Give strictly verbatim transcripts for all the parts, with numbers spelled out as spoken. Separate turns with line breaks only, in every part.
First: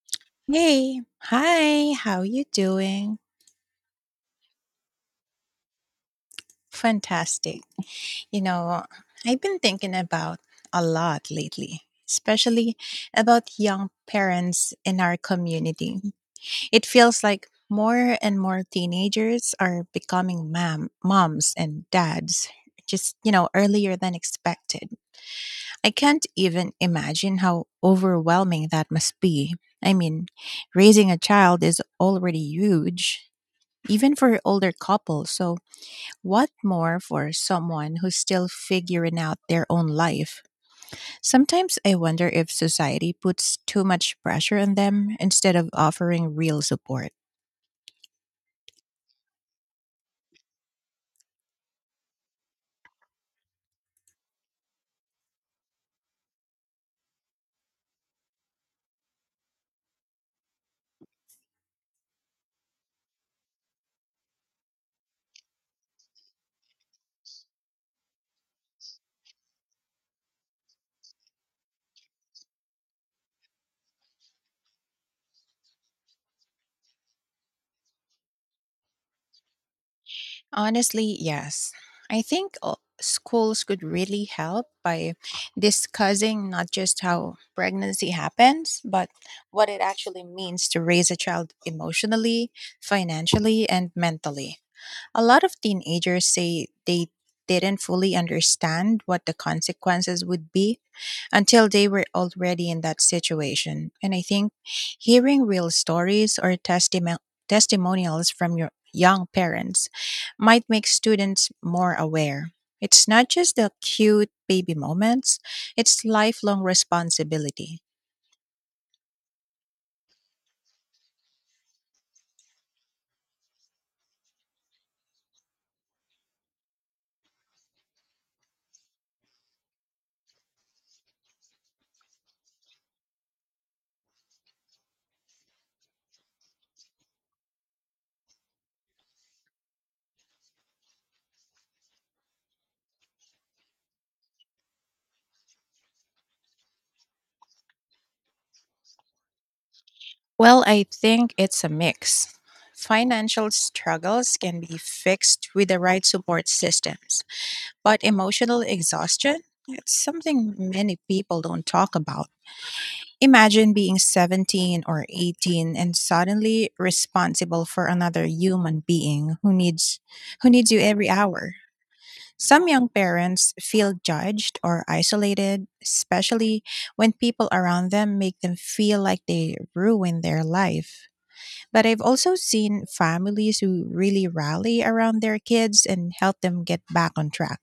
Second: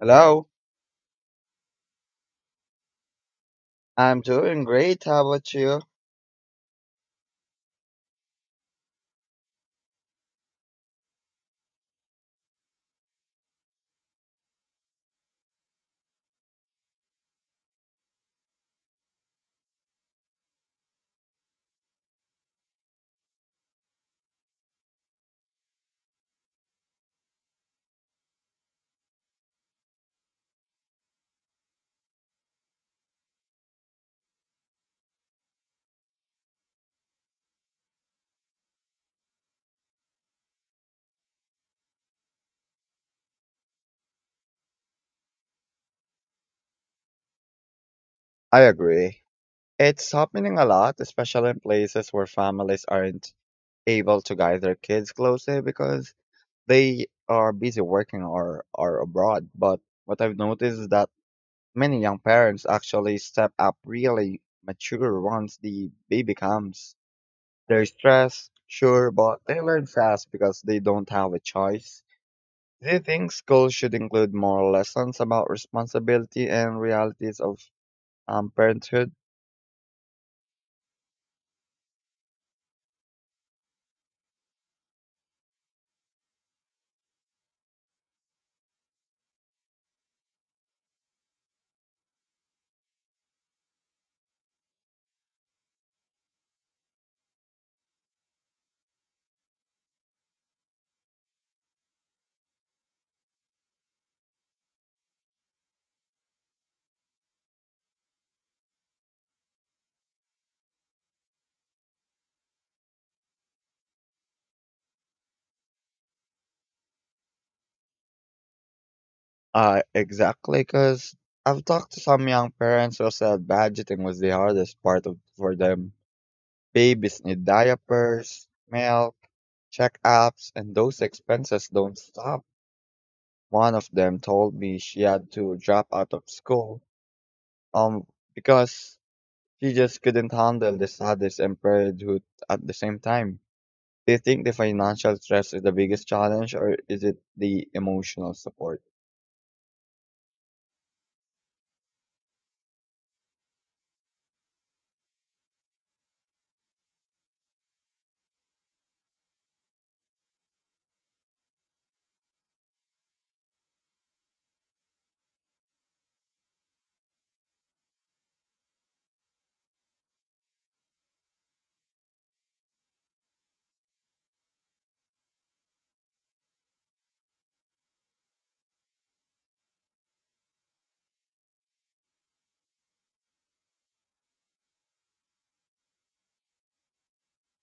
Hello,
Hey, hi, how you doing?
I'm doing great. How about you?
Fantastic. You know, I've been thinking about a lot lately, especially about young parents in our community. It feels like more and more teenagers are becoming mam- moms and dads just, you know, earlier than expected. I can't even imagine how overwhelming that must be. I mean, raising a child is already huge even for older couples. So, what more for someone who's still figuring out their own life? Sometimes I wonder if society puts too much pressure on them instead of offering real support.
I agree. It's happening a lot, especially in places where families aren't able to guide their kids closely because they are busy working or are abroad. But what I've noticed is that many young parents actually step up really mature once the baby comes. They're stressed, sure, but they learn fast because they don't have a choice. Do you think schools should include more lessons about responsibility and realities of um, parenthood?
Honestly, yes. I think uh, schools could really help by discussing not just how pregnancy happens, but what it actually means to raise a child emotionally, financially, and mentally. A lot of teenagers say they didn't fully understand what the consequences would be until they were already in that situation. And I think hearing real stories or testimo- testimonials from your young parents might make students more aware. It's not just the cute baby moments, it's lifelong responsibility.
Uh, exactly, because I've talked to some young parents who said budgeting was the hardest part of, for them. Babies need diapers, milk, checkups, and those expenses don't stop. One of them told me she had to drop out of school um, because she just couldn't handle the sadness and parenthood at the same time. Do you think the financial stress is the biggest challenge, or is it the emotional support?
Well, I think it's a mix. Financial struggles can be fixed with the right support systems. But emotional exhaustion? It's something many people don't talk about. Imagine being seventeen or eighteen and suddenly responsible for another human being who needs who needs you every hour. Some young parents feel judged or isolated, especially when people around them make them feel like they ruin their life. But I've also seen families who really rally around their kids and help them get back on track.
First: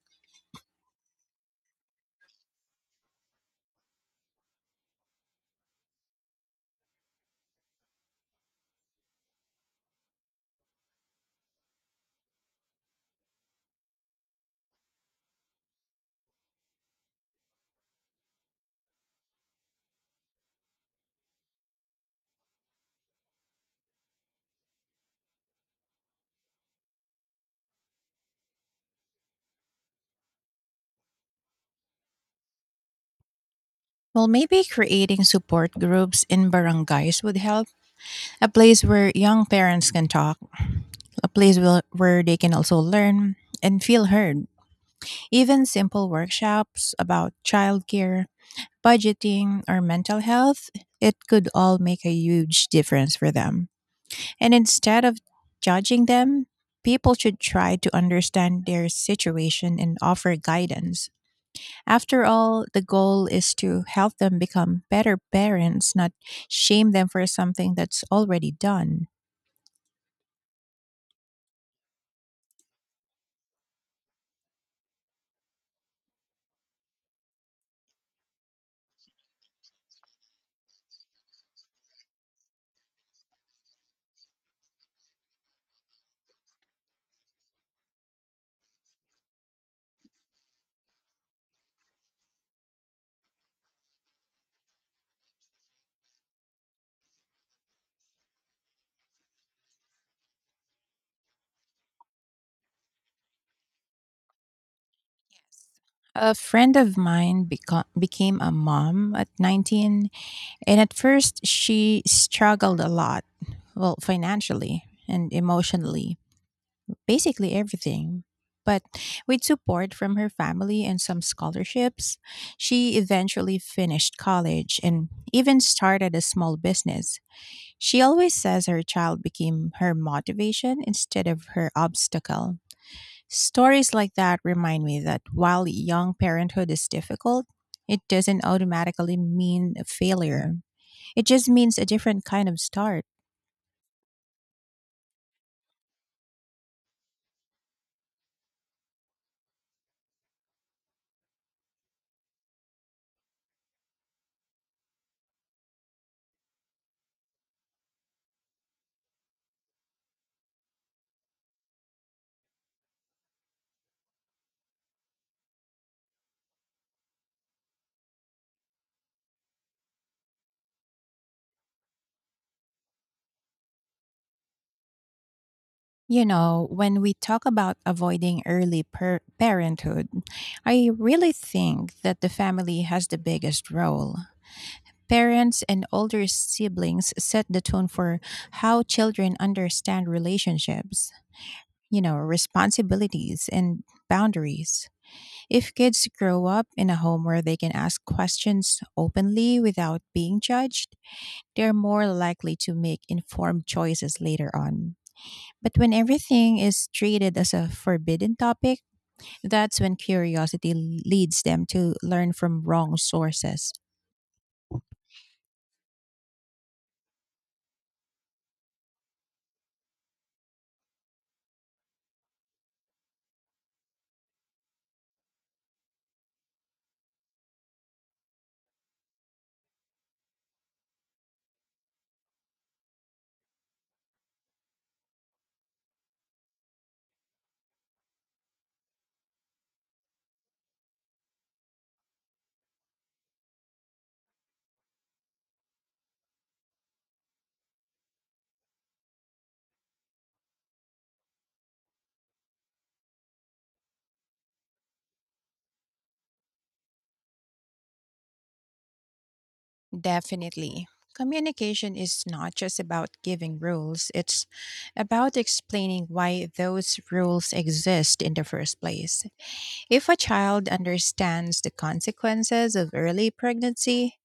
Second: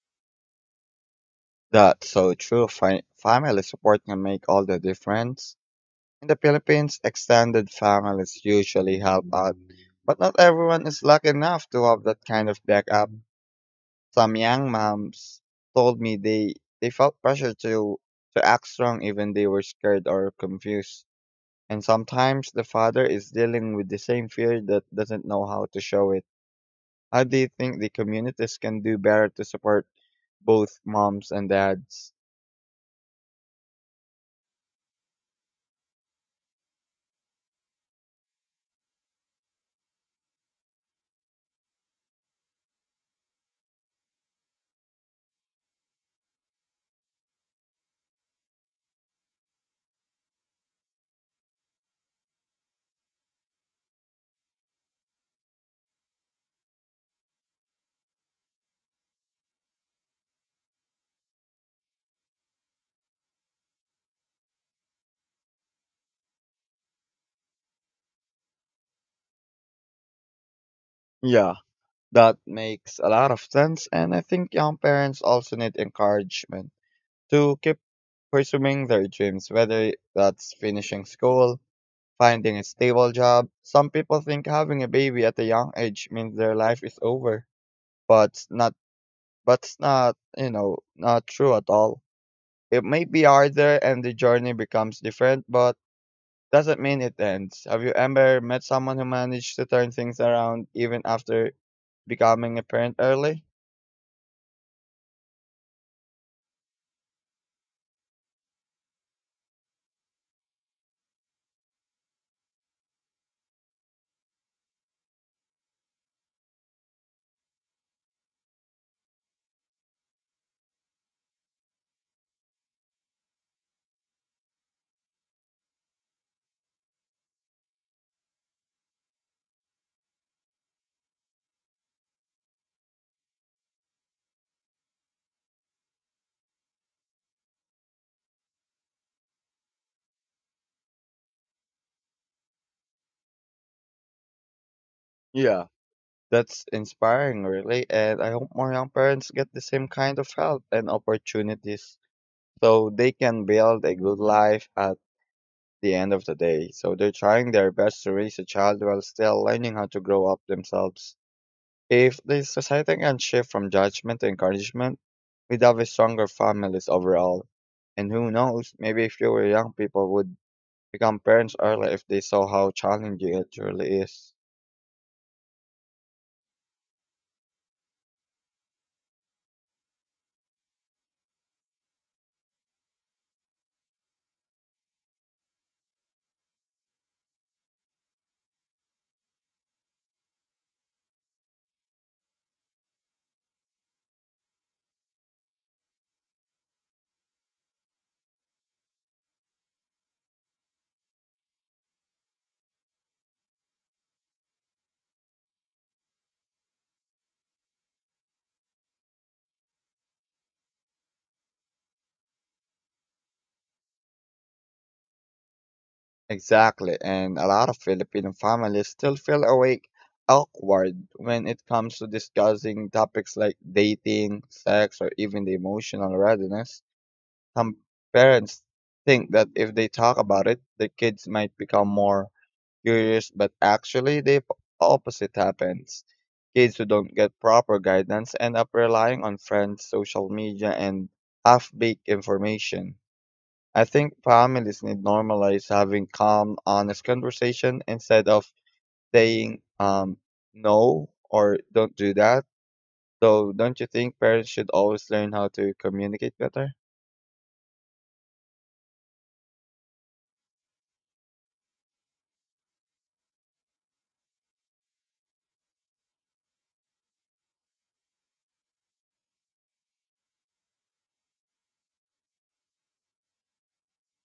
That's so true. Fi- family support can make all the difference. In the Philippines, extended families usually help out, but not everyone is lucky enough to have that kind of backup. Some young moms told me they, they felt pressure to, to act strong even they were scared or confused. And sometimes the father is dealing with the same fear that doesn't know how to show it. How do you think the communities can do better to support both moms and dads?
Well, maybe creating support groups in barangays would help. A place where young parents can talk, a place will, where they can also learn and feel heard. Even simple workshops about childcare, budgeting, or mental health, it could all make a huge difference for them. And instead of judging them, people should try to understand their situation and offer guidance. After all, the goal is to help them become better parents, not shame them for something that's already done.
Yeah. That makes a lot of sense, and I think young parents also need encouragement to keep pursuing their dreams, whether that's finishing school, finding a stable job. Some people think having a baby at a young age means their life is over, but it's not but it's not, you know, not true at all. It may be harder and the journey becomes different, but doesn't mean it ends. Have you ever met someone who managed to turn things around even after becoming a parent early?
A friend of mine beco- became a mom at nineteen, and at first she struggled a lot, well, financially and emotionally. Basically everything. But with support from her family and some scholarships, she eventually finished college and even started a small business. She always says her child became her motivation instead of her obstacle. Stories like that remind me that while young parenthood is difficult, it doesn't automatically mean a failure. It just means a different kind of start.
Yeah, that's inspiring, really, and I hope more young parents get the same kind of help and opportunities so they can build a good life at the end of the day. So they're trying their best to raise a child while still learning how to grow up themselves. If the society can shift from judgment to encouragement, we'd have a stronger families overall. And who knows, maybe fewer young people would become parents early if they saw how challenging it really is.
You know, when we talk about avoiding early per- parenthood, I really think that the family has the biggest role. Parents and older siblings set the tone for how children understand relationships, you know, responsibilities and boundaries. If kids grow up in a home where they can ask questions openly without being judged, they're more likely to make informed choices later on. But when everything is treated as a forbidden topic, that's when curiosity leads them to learn from wrong sources.
Exactly, and a lot of Filipino families still feel awake awkward when it comes to discussing topics like dating, sex, or even the emotional readiness. Some parents think that if they talk about it, the kids might become more curious, but actually the p- opposite happens. Kids who don't get proper guidance end up relying on friends, social media, and half-baked information. I think families need normalize having calm, honest conversation instead of saying um, no or don't do that. So, don't you think parents should always learn how to communicate better?
Definitely. Communication is not just about giving rules, it's about explaining why those rules exist in the first place. If a child understands the consequences of early pregnancy,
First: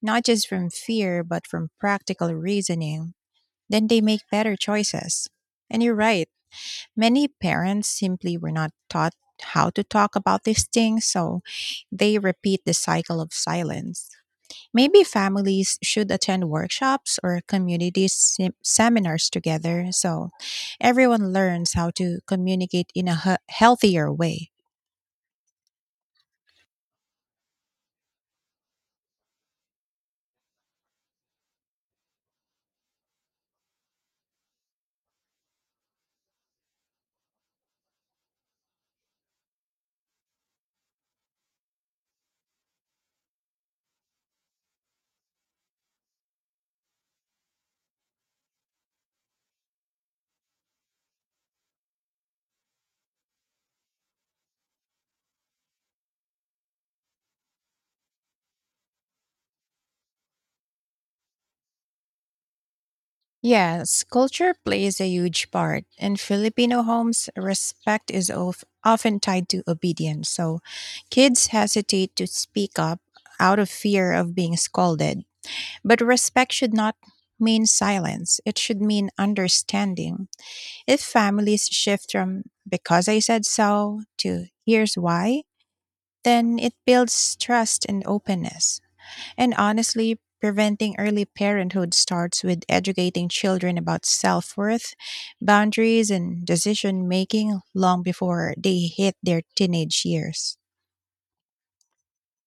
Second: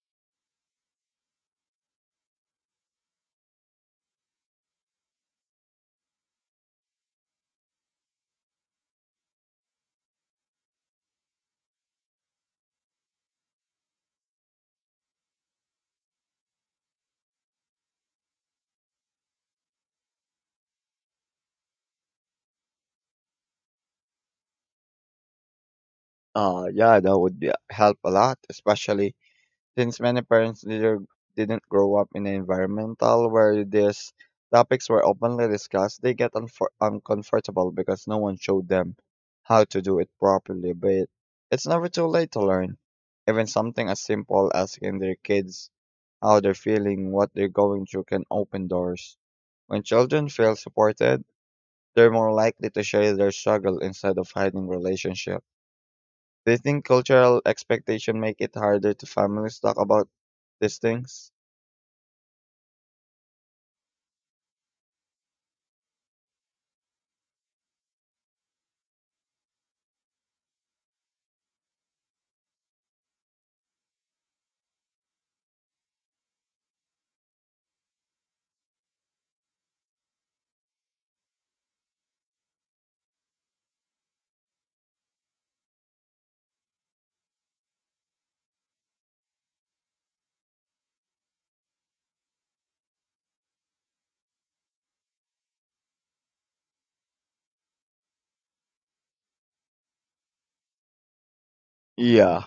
not just from fear, but from practical reasoning, then they make better choices. And you're right, many parents simply were not taught how to talk about these things, so they repeat the cycle of silence. Maybe families should attend workshops or community sem- seminars together so everyone learns how to communicate in a he- healthier way.
Uh, yeah, that would be, help a lot, especially since many parents didn't didn't grow up in an environment where these topics were openly discussed, they get unfor- uncomfortable because no one showed them how to do it properly. But it's never too late to learn. Even something as simple as asking their kids how they're feeling, what they're going through can open doors. When children feel supported, they're more likely to share their struggle instead of hiding relationship. Do you think cultural expectation make it harder to families talk about these things?
Yes, culture plays a huge part. In Filipino homes, respect is of, often tied to obedience. So kids hesitate to speak up out of fear of being scolded. But respect should not mean silence, it should mean understanding. If families shift from because I said so to here's why, then it builds trust and openness. And honestly, preventing early parenthood starts with educating children about self worth, boundaries, and decision making long before they hit their teenage years.
Yeah,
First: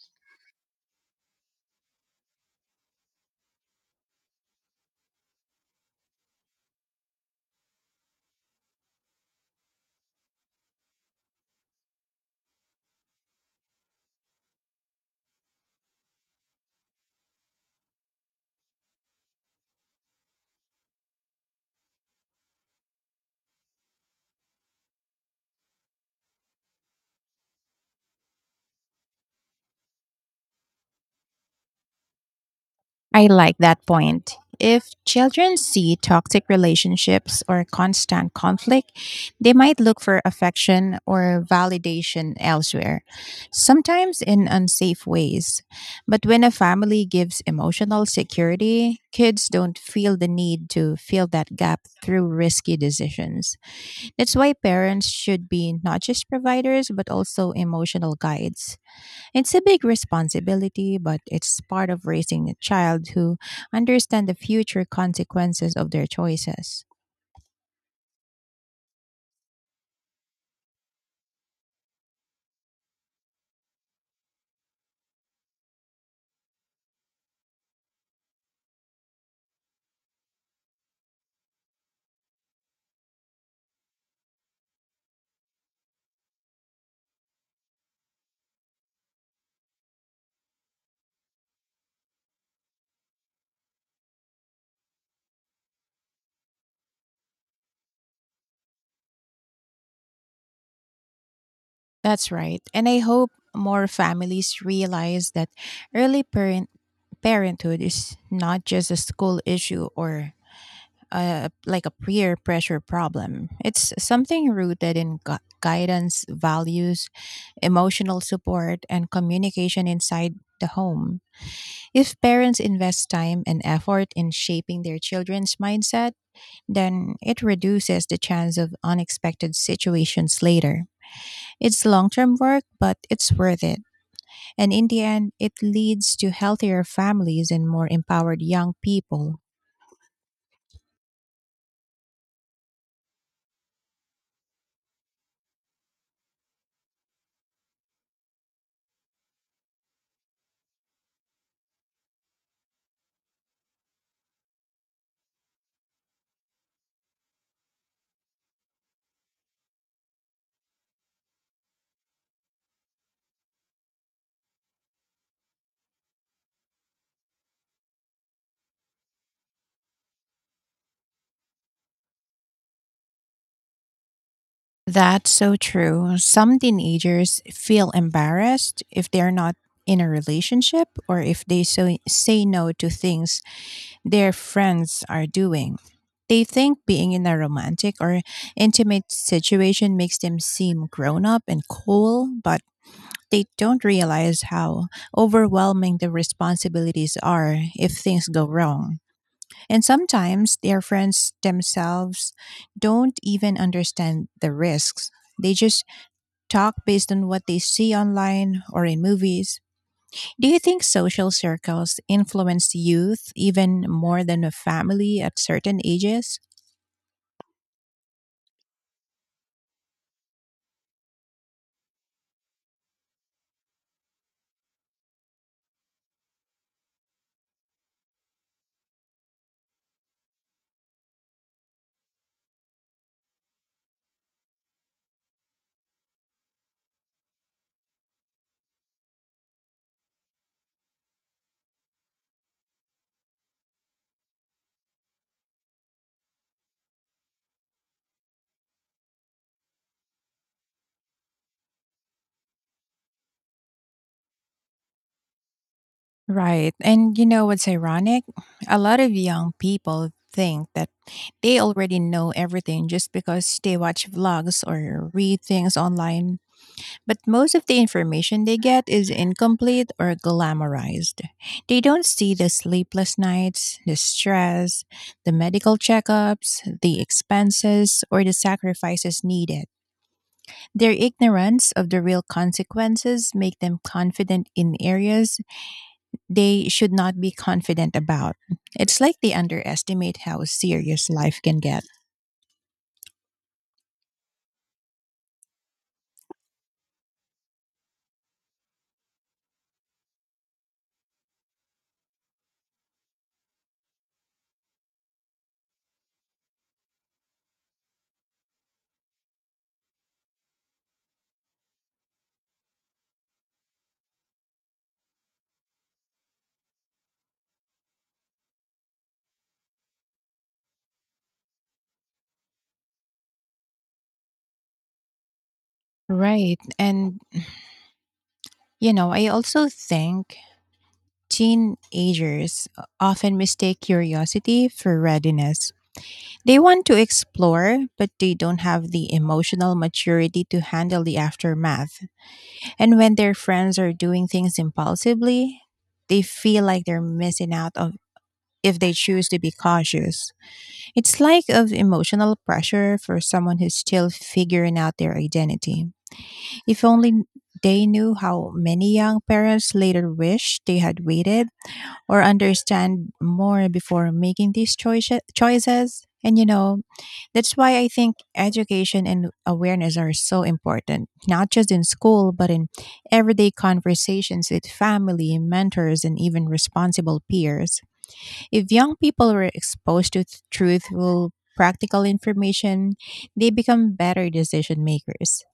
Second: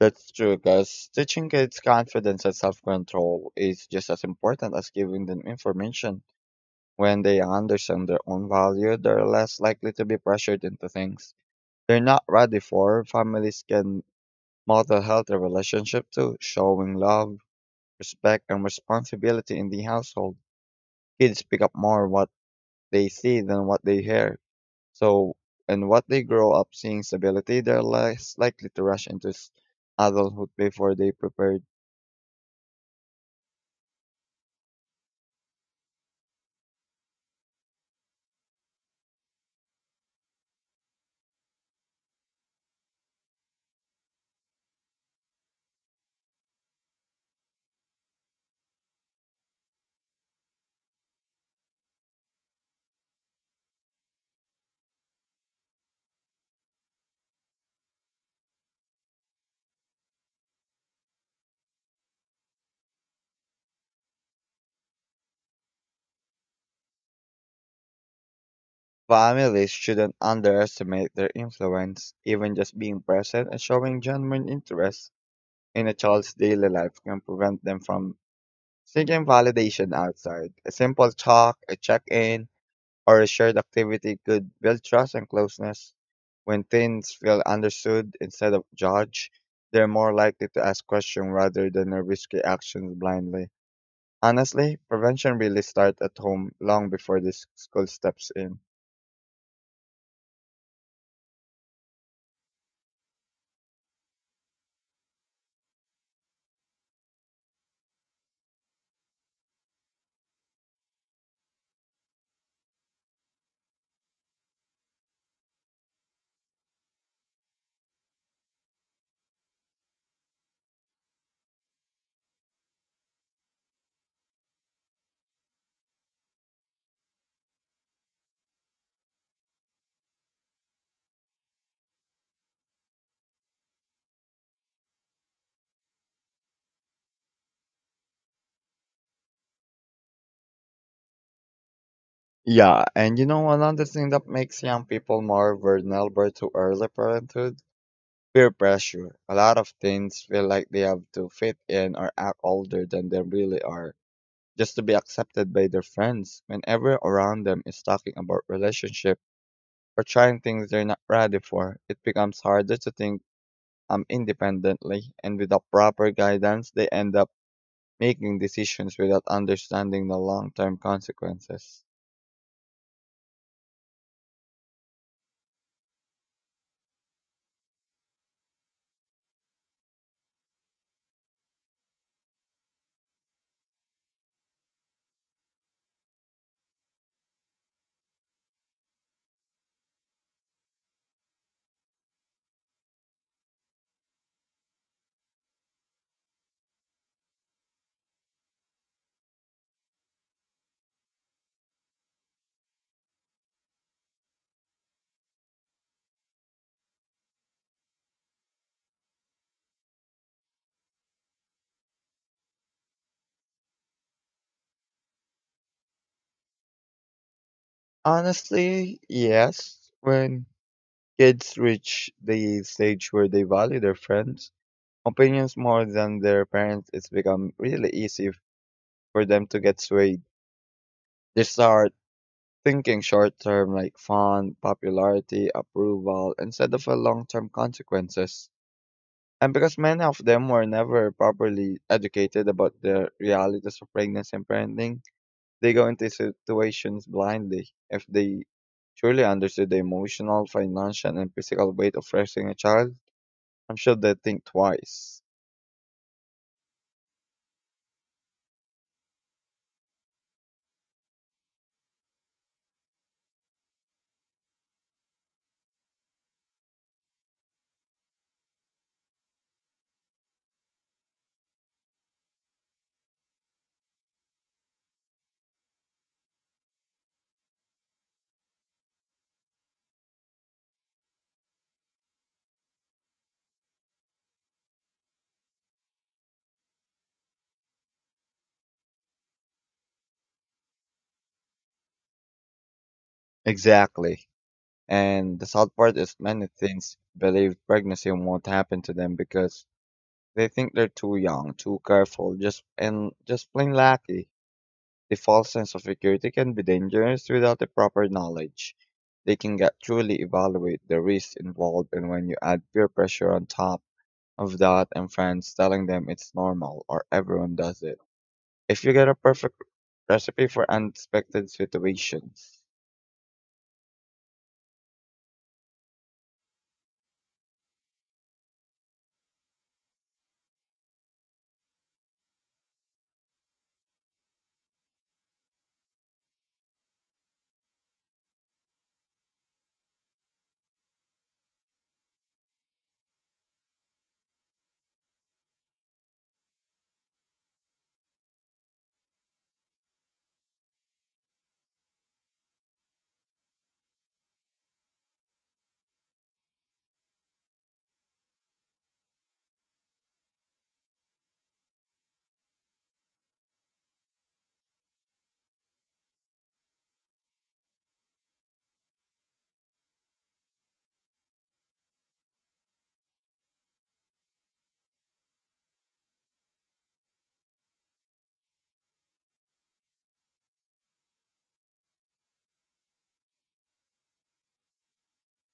that's true, because teaching kids confidence and self control is just as important as giving them information. When they understand their own value, they're less likely to be pressured into things they're not ready for. Families can model healthy relationship too, showing love, respect, and responsibility in the household. Kids pick up more what they see than what they hear. So, and what they grow up seeing stability, they're less likely to rush into s- adulthood before they prepared.
I like that point. If children see toxic relationships or constant conflict, they might look for affection or validation elsewhere, sometimes in unsafe ways. But when a family gives emotional security, kids don't feel the need to fill that gap through risky decisions. That's why parents should be not just providers, but also emotional guides. It's a big responsibility, but it's part of raising a child who understand the future consequences of their choices.
Families shouldn't underestimate their influence. Even just being present and showing genuine interest in a child's daily life can prevent them from seeking validation outside. A simple talk, a check in, or a shared activity could build trust and closeness. When teens feel understood instead of judged, they're more likely to ask questions rather than uh, risky actions blindly. Honestly, prevention really starts at home long before the s- school steps in.
That's right. And I hope more families realize that early parent parenthood is not just a school issue or a, like a peer pressure problem. It's something rooted in gu- guidance, values, emotional support, and communication inside the home. If parents invest time and effort in shaping their children's mindset, then it reduces the chance of unexpected situations later. It's long term work, but it's worth it. And in the end, it leads to healthier families and more empowered young people.
Yeah, and you know another thing that makes young people more vulnerable to early parenthood? Peer pressure. A lot of teens feel like they have to fit in or act older than they really are just to be accepted by their friends. Whenever around them is talking about relationship or trying things they're not ready for, it becomes harder to think um, independently, and without proper guidance, they end up making decisions without understanding the long term consequences.
That's so true. Some teenagers feel embarrassed if they're not in a relationship or if they so say no to things their friends are doing. They think being in a romantic or intimate situation makes them seem grown up and cool, but they don't realize how overwhelming the responsibilities are if things go wrong. And sometimes their friends themselves don't even understand the risks, they just talk based on what they see online or in movies. Do you think social circles influence youth even more than a family at certain ages?
Honestly, yes, when kids reach the stage where they value their friends, opinions more than their parents, it's become really easy for them to get swayed. They start thinking short term like fun, popularity, approval instead of a long term consequences. And because many of them were never properly educated about the realities of pregnancy and parenting, they go into situations blindly. If they truly understood the emotional, financial, and physical weight of raising a child, I'm sure they'd think twice.
Right. And you know what's ironic? A lot of young people think that they already know everything just because they watch vlogs or read things online. But most of the information they get is incomplete or glamorized. They don't see the sleepless nights, the stress, the medical checkups, the expenses, or the sacrifices needed. Their ignorance of the real consequences make them confident in areas they should not be confident about. It's like they underestimate how serious life can get.
Exactly. And the sad part is many teens believe pregnancy won't happen to them because they think they're too young, too careful, just and just plain lackey. The false sense of security can be dangerous without the proper knowledge. They can get truly evaluate the risks involved, and when you add peer pressure on top of that and friends telling them it's normal or everyone does it, if you get a perfect recipe for unexpected situations.
Right. And, you know, I also think teenagers often mistake curiosity for readiness. They want to explore, but they don't have the emotional maturity to handle the aftermath. And when their friends are doing things impulsively, they feel like they're missing out on if they choose to be cautious. It's like of emotional pressure for someone who's still figuring out their identity. If only they knew how many young parents later wish they had waited or understand more before making these choice- choices. And you know, that's why I think education and awareness are so important, not just in school, but in everyday conversations with family, mentors, and even responsible peers. If young people were exposed to th- truthful, practical information, they become better decision makers.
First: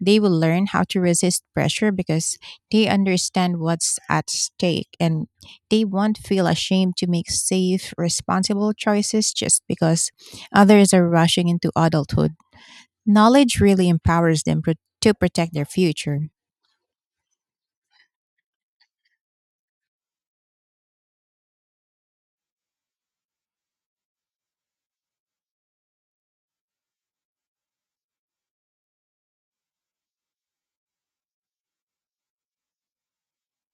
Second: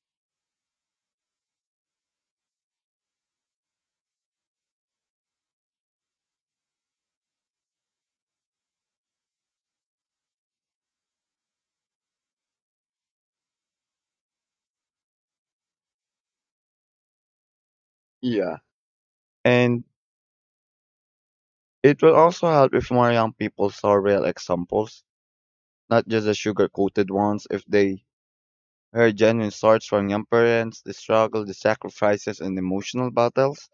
They will learn how to resist pressure because they understand what's at stake and they won't feel ashamed to make safe, responsible choices just because others are rushing into adulthood. Knowledge really empowers them pro- to protect their future.
Yeah. And it will also help if more young people saw real examples, not just the sugar coated ones, if they her genuine starts from young parents, the struggle, the sacrifices, and emotional battles.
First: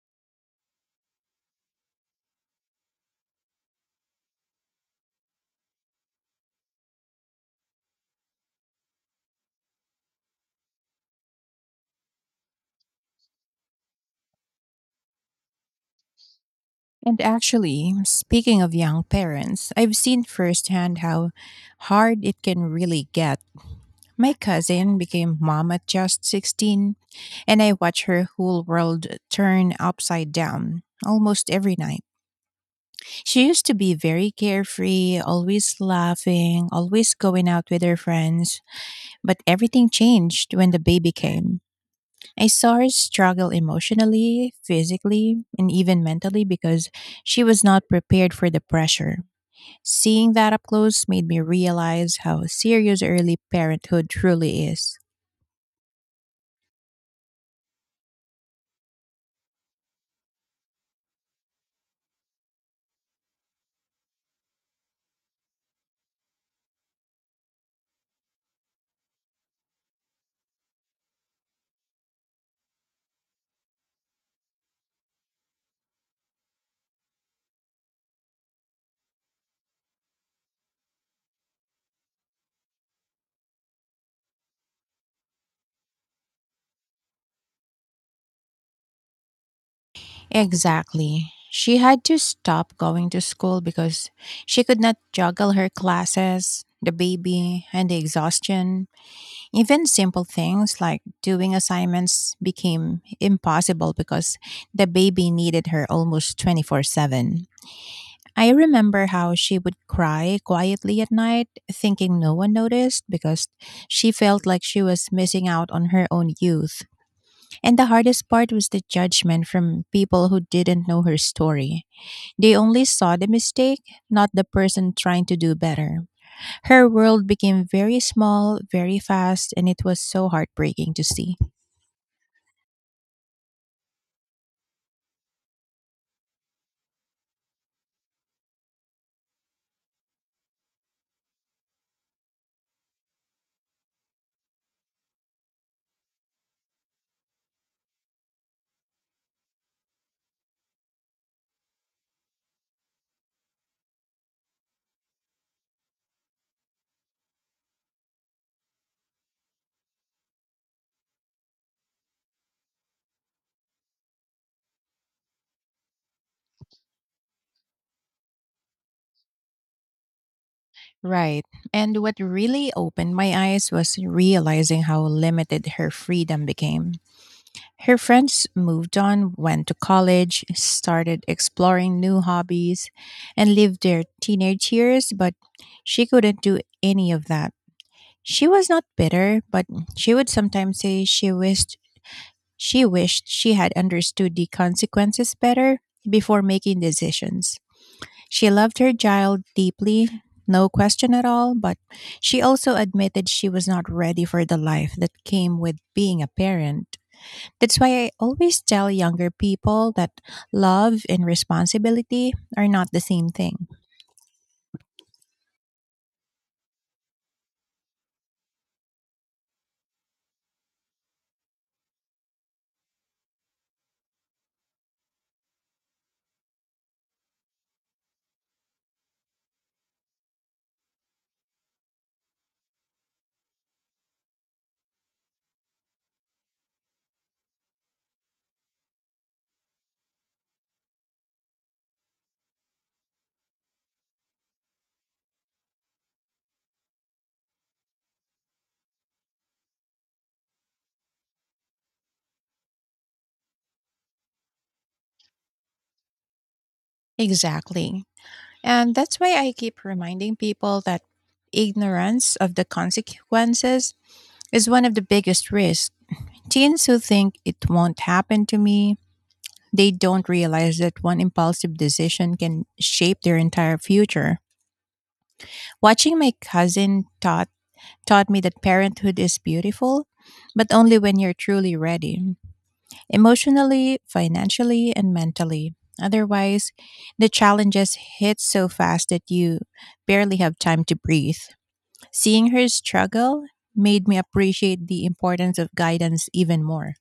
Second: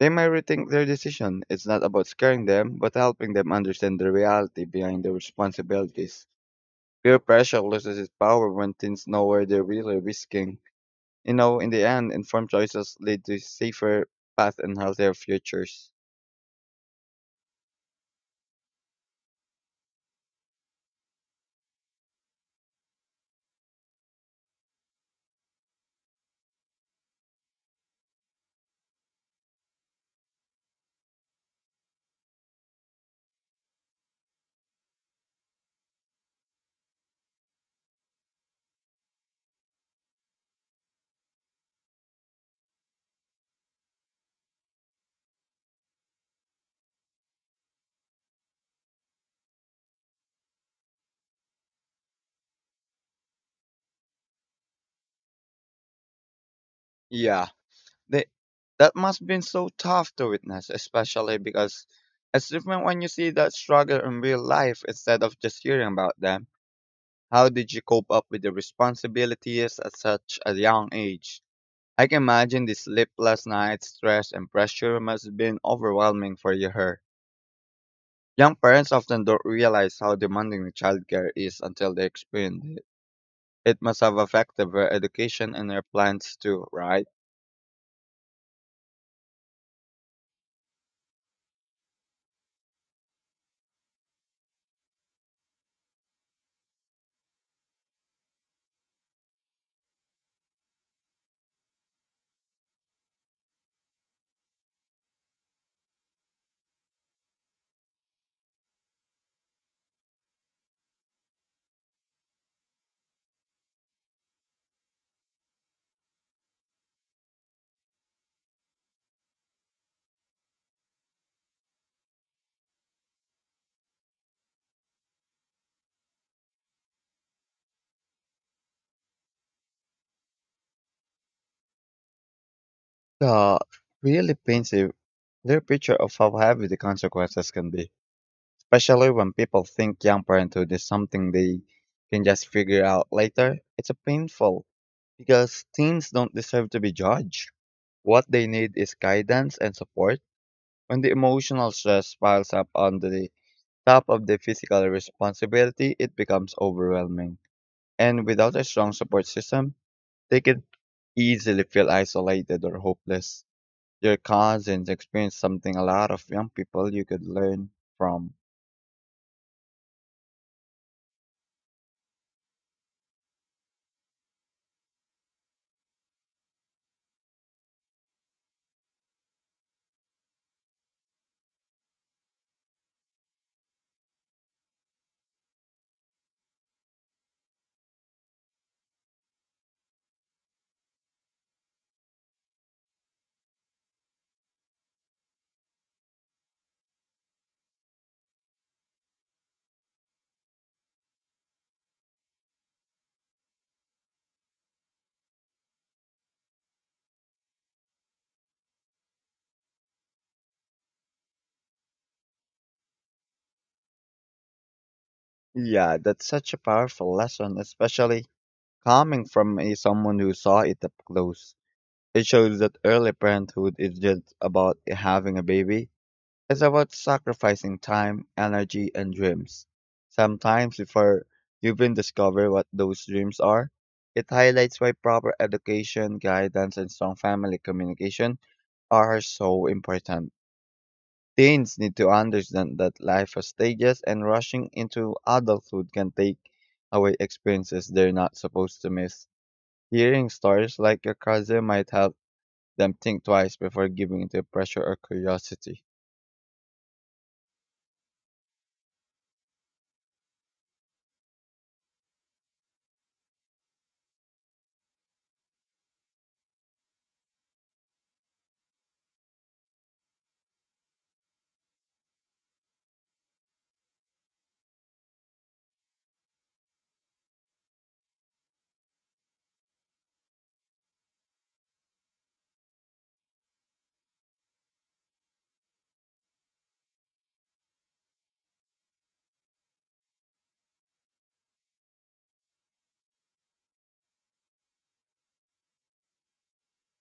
They may rethink their decision. It's not about scaring them, but helping them understand the reality behind their responsibilities. Peer pressure loses its power when teens know where they're really risking. You know, in the end, informed choices lead to safer paths and healthier futures.
And actually, speaking of young parents, I've seen firsthand how hard it can really get. My cousin became mom at just sixteen, and I watch her whole world turn upside down almost every night. She used to be very carefree, always laughing, always going out with her friends, but everything changed when the baby came. I saw her struggle emotionally, physically, and even mentally because she was not prepared for the pressure. Seeing that up close made me realize how serious early parenthood truly is.
Yeah, they, that must have been so tough to witness, especially because it's different when you see that struggle in real life instead of just hearing about them. How did you cope up with the responsibilities at such a young age? I can imagine the sleepless nights, stress, and pressure must have been overwhelming for you- her. Young parents often don't realize how demanding the childcare is until they experience it. It must have affected their education and their plans too, right?
Exactly. She had to stop going to school because she could not juggle her classes, the baby, and the exhaustion. Even simple things like doing assignments became impossible because the baby needed her almost twenty-four seven. I remember how she would cry quietly at night, thinking no one noticed because she felt like she was missing out on her own youth. And the hardest part was the judgment from people who didn't know her story. They only saw the mistake, not the person trying to do better. Her world became very small, very fast, and it was so heartbreaking to see.
The really painful their picture of how heavy the consequences can be, especially when people think young parenthood is something they can just figure out later. It's a painful because teens don't deserve to be judged. What they need is guidance and support. When the emotional stress piles up on the top of the physical responsibility, it becomes overwhelming. And without a strong support system, they can easily feel isolated or hopeless. Your cousins experience something a lot of young people you could learn from.
Right. And what really opened my eyes was realizing how limited her freedom became. Her friends moved on, went to college, started exploring new hobbies, and lived their teenage years, but she couldn't do any of that. She was not bitter, but she would sometimes say she wished she wished she had understood the consequences better before making decisions. She loved her child deeply, no question at all, but she also admitted she was not ready for the life that came with being a parent. That's why I always tell younger people that love and responsibility are not the same thing.
Yeah, that's such a powerful lesson, especially coming from a, someone who saw it up close. It shows that early parenthood is just about having a baby. It's about sacrificing time, energy, and dreams. Sometimes before you even discover what those dreams are, it highlights why proper education, guidance, and strong family communication are so important. Teens need to understand that life has stages and rushing into adulthood can take away experiences they're not supposed to miss. Hearing stories like your cousin might help them think twice before giving into pressure or curiosity.
Exactly. And that's why I keep reminding people that ignorance of the consequences is one of the biggest risks. Teens who think it won't happen to me, they don't realize that one impulsive decision can shape their entire future. Watching my cousin taught taught me that parenthood is beautiful, but only when you're truly ready, emotionally, financially, and mentally. Otherwise, the challenges hit so fast that you barely have time to breathe. Seeing her struggle made me appreciate the importance of guidance even more.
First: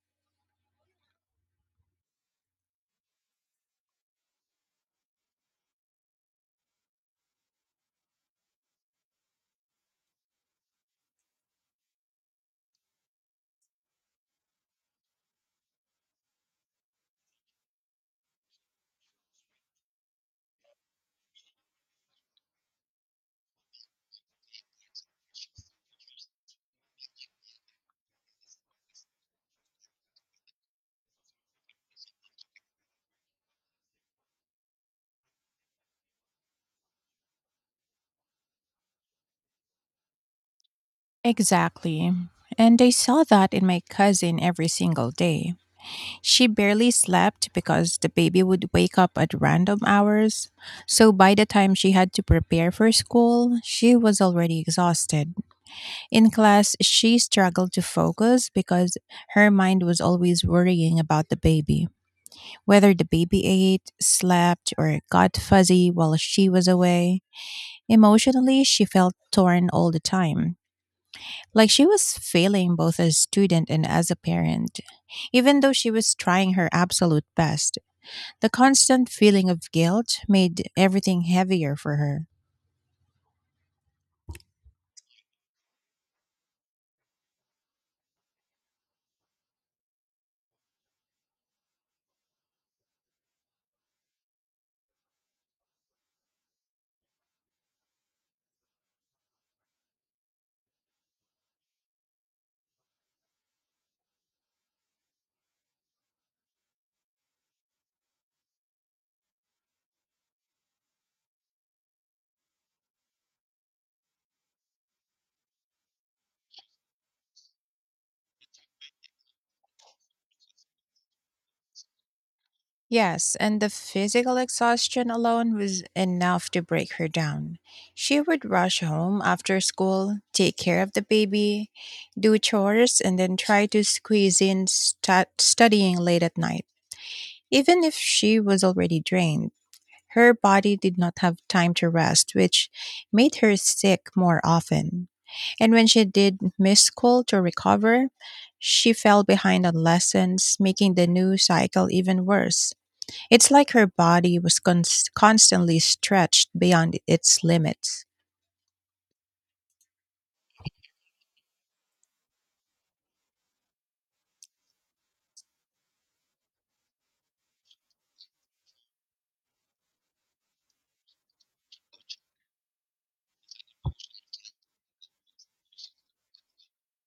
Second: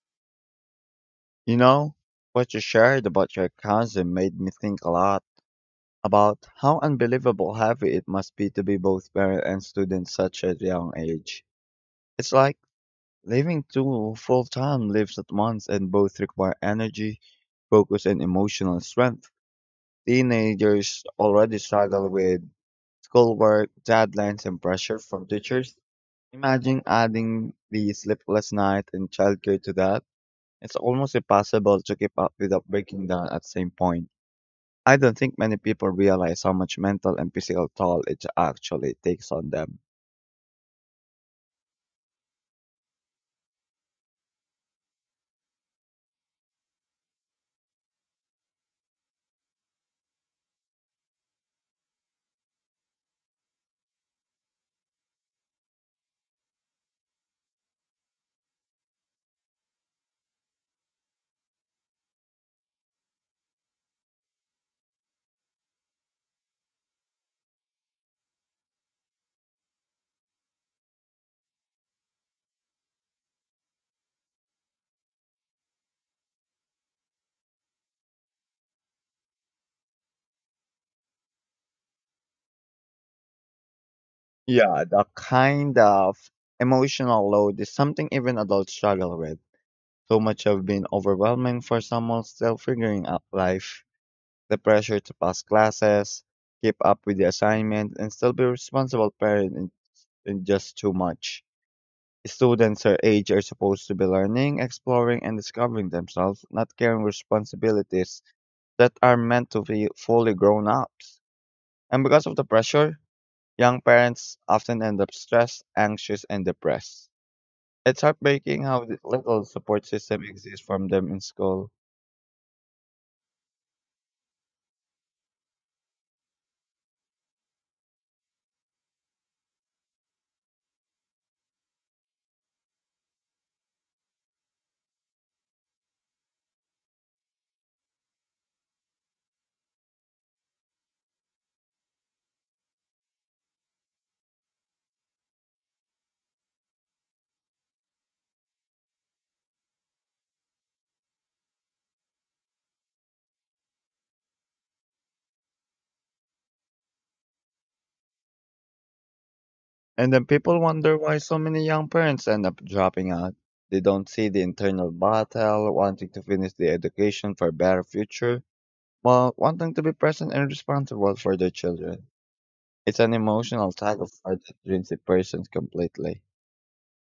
You know, what you shared about your cousin made me think a lot about how unbelievable heavy it must be to be both parent and student such a young age. It's like living two full time lives at once and both require energy, focus and emotional strength. Teenagers already struggle with schoolwork, deadlines and pressure from teachers. Imagine adding the sleepless night and childcare to that. It's almost impossible to keep up without breaking down at the same point. I don't think many people realize how much mental and physical toll it actually takes on them.
Exactly. And I saw that in my cousin every single day. She barely slept because the baby would wake up at random hours. So by the time she had to prepare for school, she was already exhausted. In class, she struggled to focus because her mind was always worrying about the baby. Whether the baby ate, slept, or got fuzzy while she was away, emotionally, she felt torn all the time. Like she was failing both as a student and as a parent, even though she was trying her absolute best. The constant feeling of guilt made everything heavier for her.
Yeah, the kind of emotional load is something even adults struggle with. So much of been overwhelming for someone still figuring out life. The pressure to pass classes, keep up with the assignment, and still be a responsible parent is is just too much. Students her age are supposed to be learning, exploring, and discovering themselves, not carrying responsibilities that are meant to be fully grown ups. And because of the pressure, young parents often end up stressed, anxious, and depressed. It's heartbreaking how th- little support system exists from them in school.
Yes, and the physical exhaustion alone was enough to break her down. She would rush home after school, take care of the baby, do chores, and then try to squeeze in stu- studying late at night, even if she was already drained. Her body did not have time to rest, which made her sick more often. And when she did miss school to recover, she fell behind on lessons, making the new cycle even worse. It's like her body was cons- constantly stretched beyond its limits.
And then people wonder why so many young parents end up dropping out. They don't see the internal battle, wanting to finish the education for a better future while wanting to be present and responsible for their children. It's an emotional tug of war that drains a person completely.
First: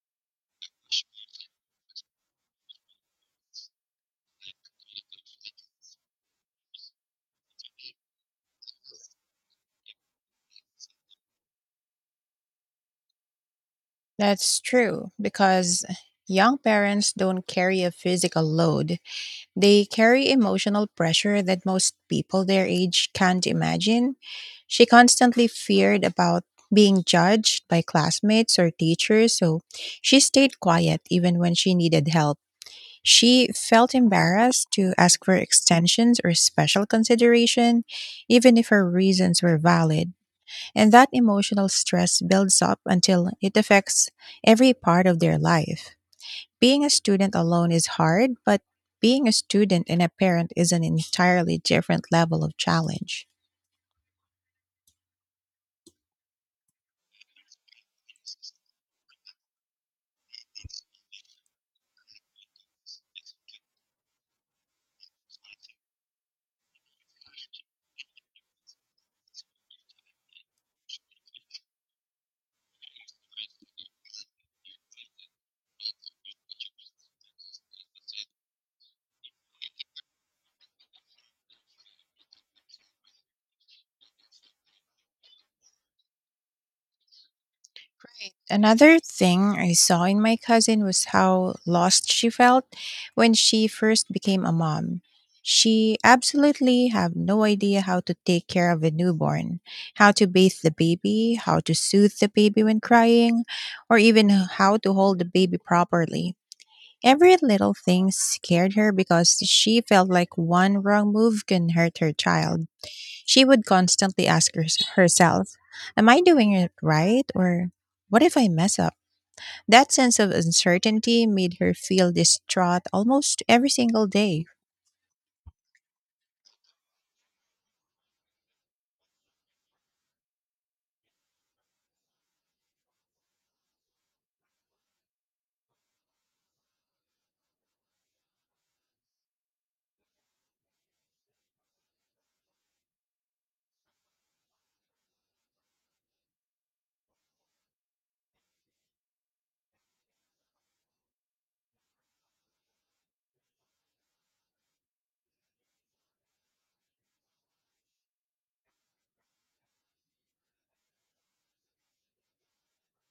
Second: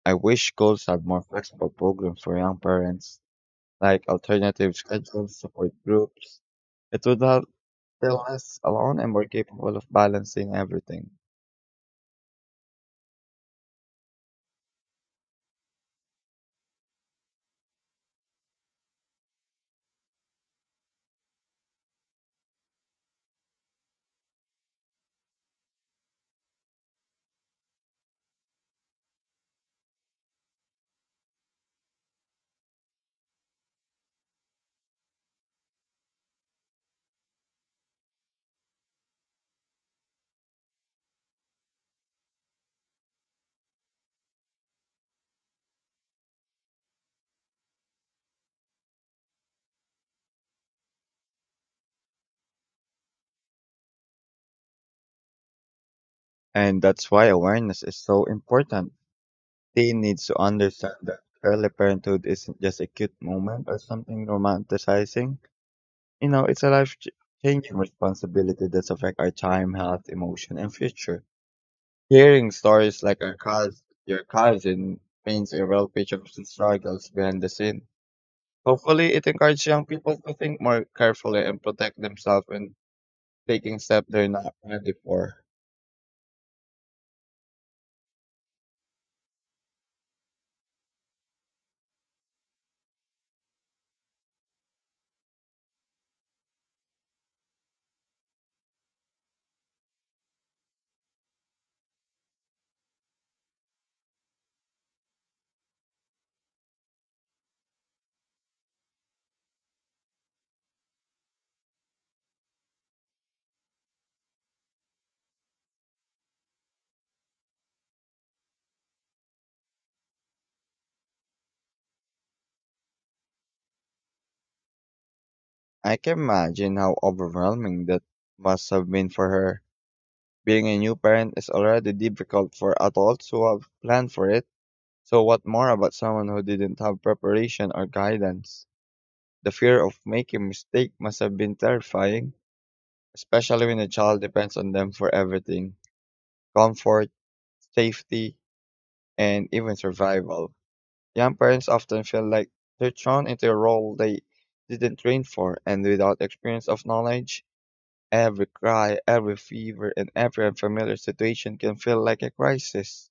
I wish schools had more flexible programs for young parents, like alternative schedules, support groups. It would help feel less alone and more capable of balancing everything.
That's true, because young parents don't carry a physical load. They carry emotional pressure that most people their age can't imagine. She constantly feared about being judged by classmates or teachers, so she stayed quiet even when she needed help. She felt embarrassed to ask for extensions or special consideration, even if her reasons were valid. And that emotional stress builds up until it affects every part of their life. Being a student alone is hard, but being a student and a parent is an entirely different level of challenge.
And that's why awareness is so important. Teen needs to understand that early parenthood isn't just a cute moment or something romanticizing. You know, it's a life ch- changing responsibility that's affect our time, health, emotion, and future. Hearing stories like our cous your cousin paints a real picture of the struggles behind the scene. Hopefully, it encourages young people to think more carefully and protect themselves when taking steps they're not ready for.
Right. Another thing I saw in my cousin was how lost she felt when she first became a mom. She absolutely had no idea how to take care of a newborn, how to bathe the baby, how to soothe the baby when crying, or even how to hold the baby properly. Every little thing scared her because she felt like one wrong move can hurt her child. She would constantly ask her- herself, "Am I doing it right? Or what if I mess up?" That sense of uncertainty made her feel distraught almost every single day.
I can imagine how overwhelming that must have been for her. Being a new parent is already difficult for adults who have planned for it. So, what more about someone who didn't have preparation or guidance? The fear of making mistake must have been terrifying, especially when a child depends on them for everything comfort, safety, and even survival. Young parents often feel like they're thrown into a role they didn't train for, and without experience of knowledge, every cry, every fever, and every unfamiliar situation can feel like a crisis.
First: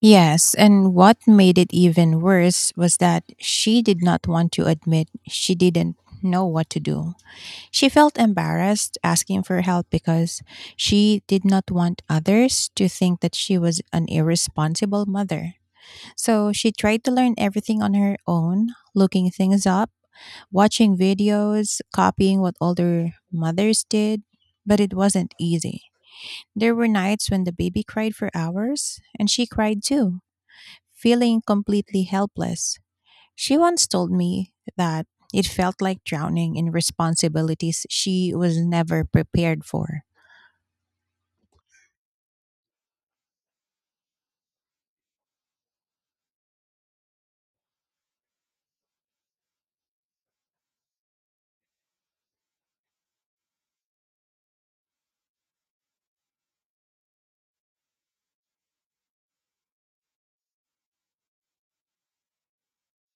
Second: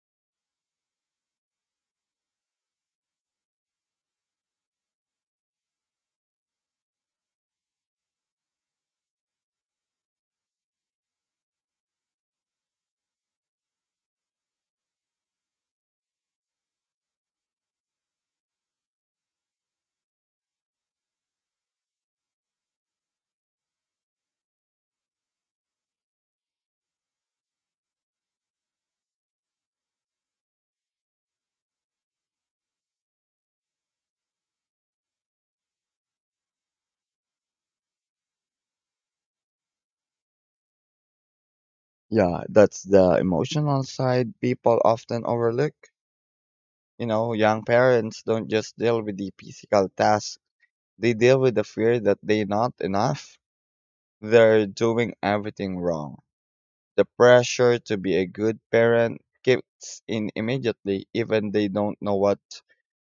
Yes, and what made it even worse was that she did not want to admit she didn't know what to do. She felt embarrassed asking for help because she did not want others to think that she was an irresponsible mother. So she tried to learn everything on her own, looking things up, watching videos, copying what older mothers did, but it wasn't easy. There were nights when the baby cried for hours, and she cried too, feeling completely helpless. She once told me that it felt like drowning in responsibilities she was never prepared for.
Yeah, that's the emotional side people often overlook. You know, young parents don't just deal with the physical task, they deal with the fear that they're not enough. They're doing everything wrong. The pressure to be a good parent kicks in immediately, even they don't know what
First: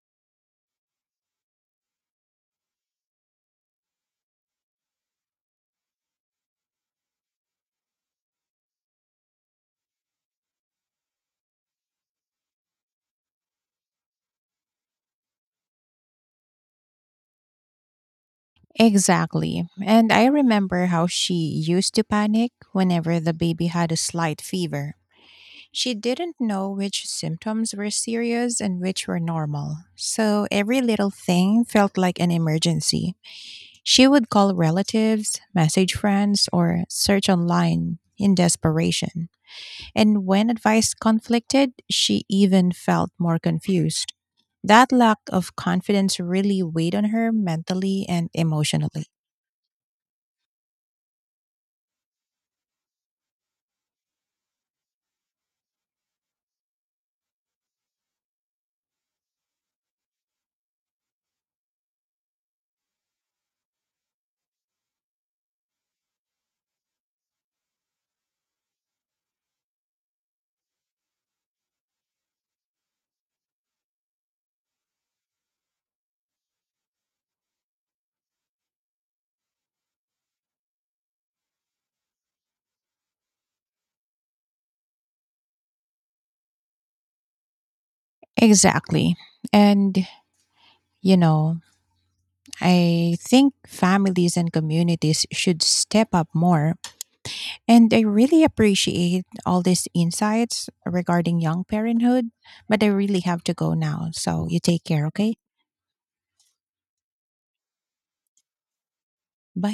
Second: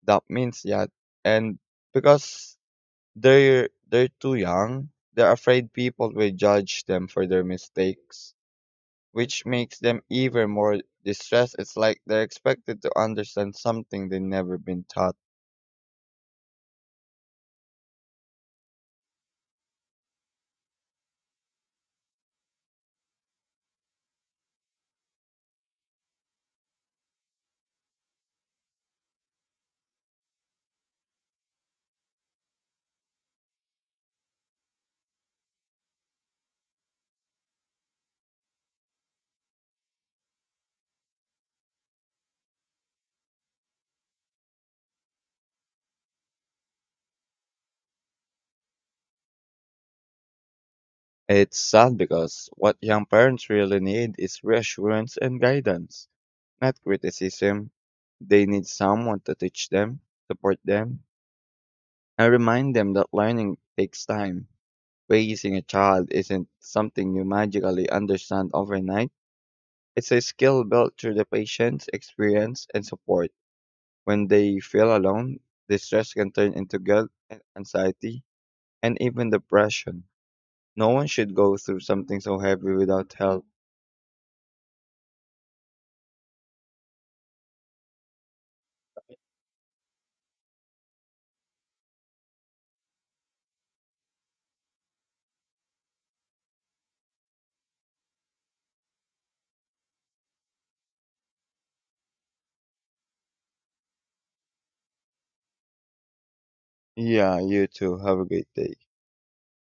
that means yet. And because they're they're too young, they're afraid people will judge them for their mistakes, which makes them even more distressed. It's like they're expected to understand something they've never been taught.
Exactly. And I remember how she used to panic whenever the baby had a slight fever. She didn't know which symptoms were serious and which were normal, so every little thing felt like an emergency. She would call relatives, message friends, or search online in desperation. And when advice conflicted, she even felt more confused. That lack of confidence really weighed on her mentally and emotionally.
It's sad because what young parents really need is reassurance and guidance, not criticism. They need someone to teach them, support them, and remind them that learning takes time. Raising a child isn't something you magically understand overnight. It's a skill built through the patience, experience, and support. When they feel alone, distress can turn into guilt, and anxiety, and even depression. No one should go through something so heavy without help.
Exactly. And, you know, I think families and communities should step up more. And I really appreciate all these insights regarding young parenthood, but I really have to go now. So you take care, okay?
Yeah, you too. Have a great day.
Bye.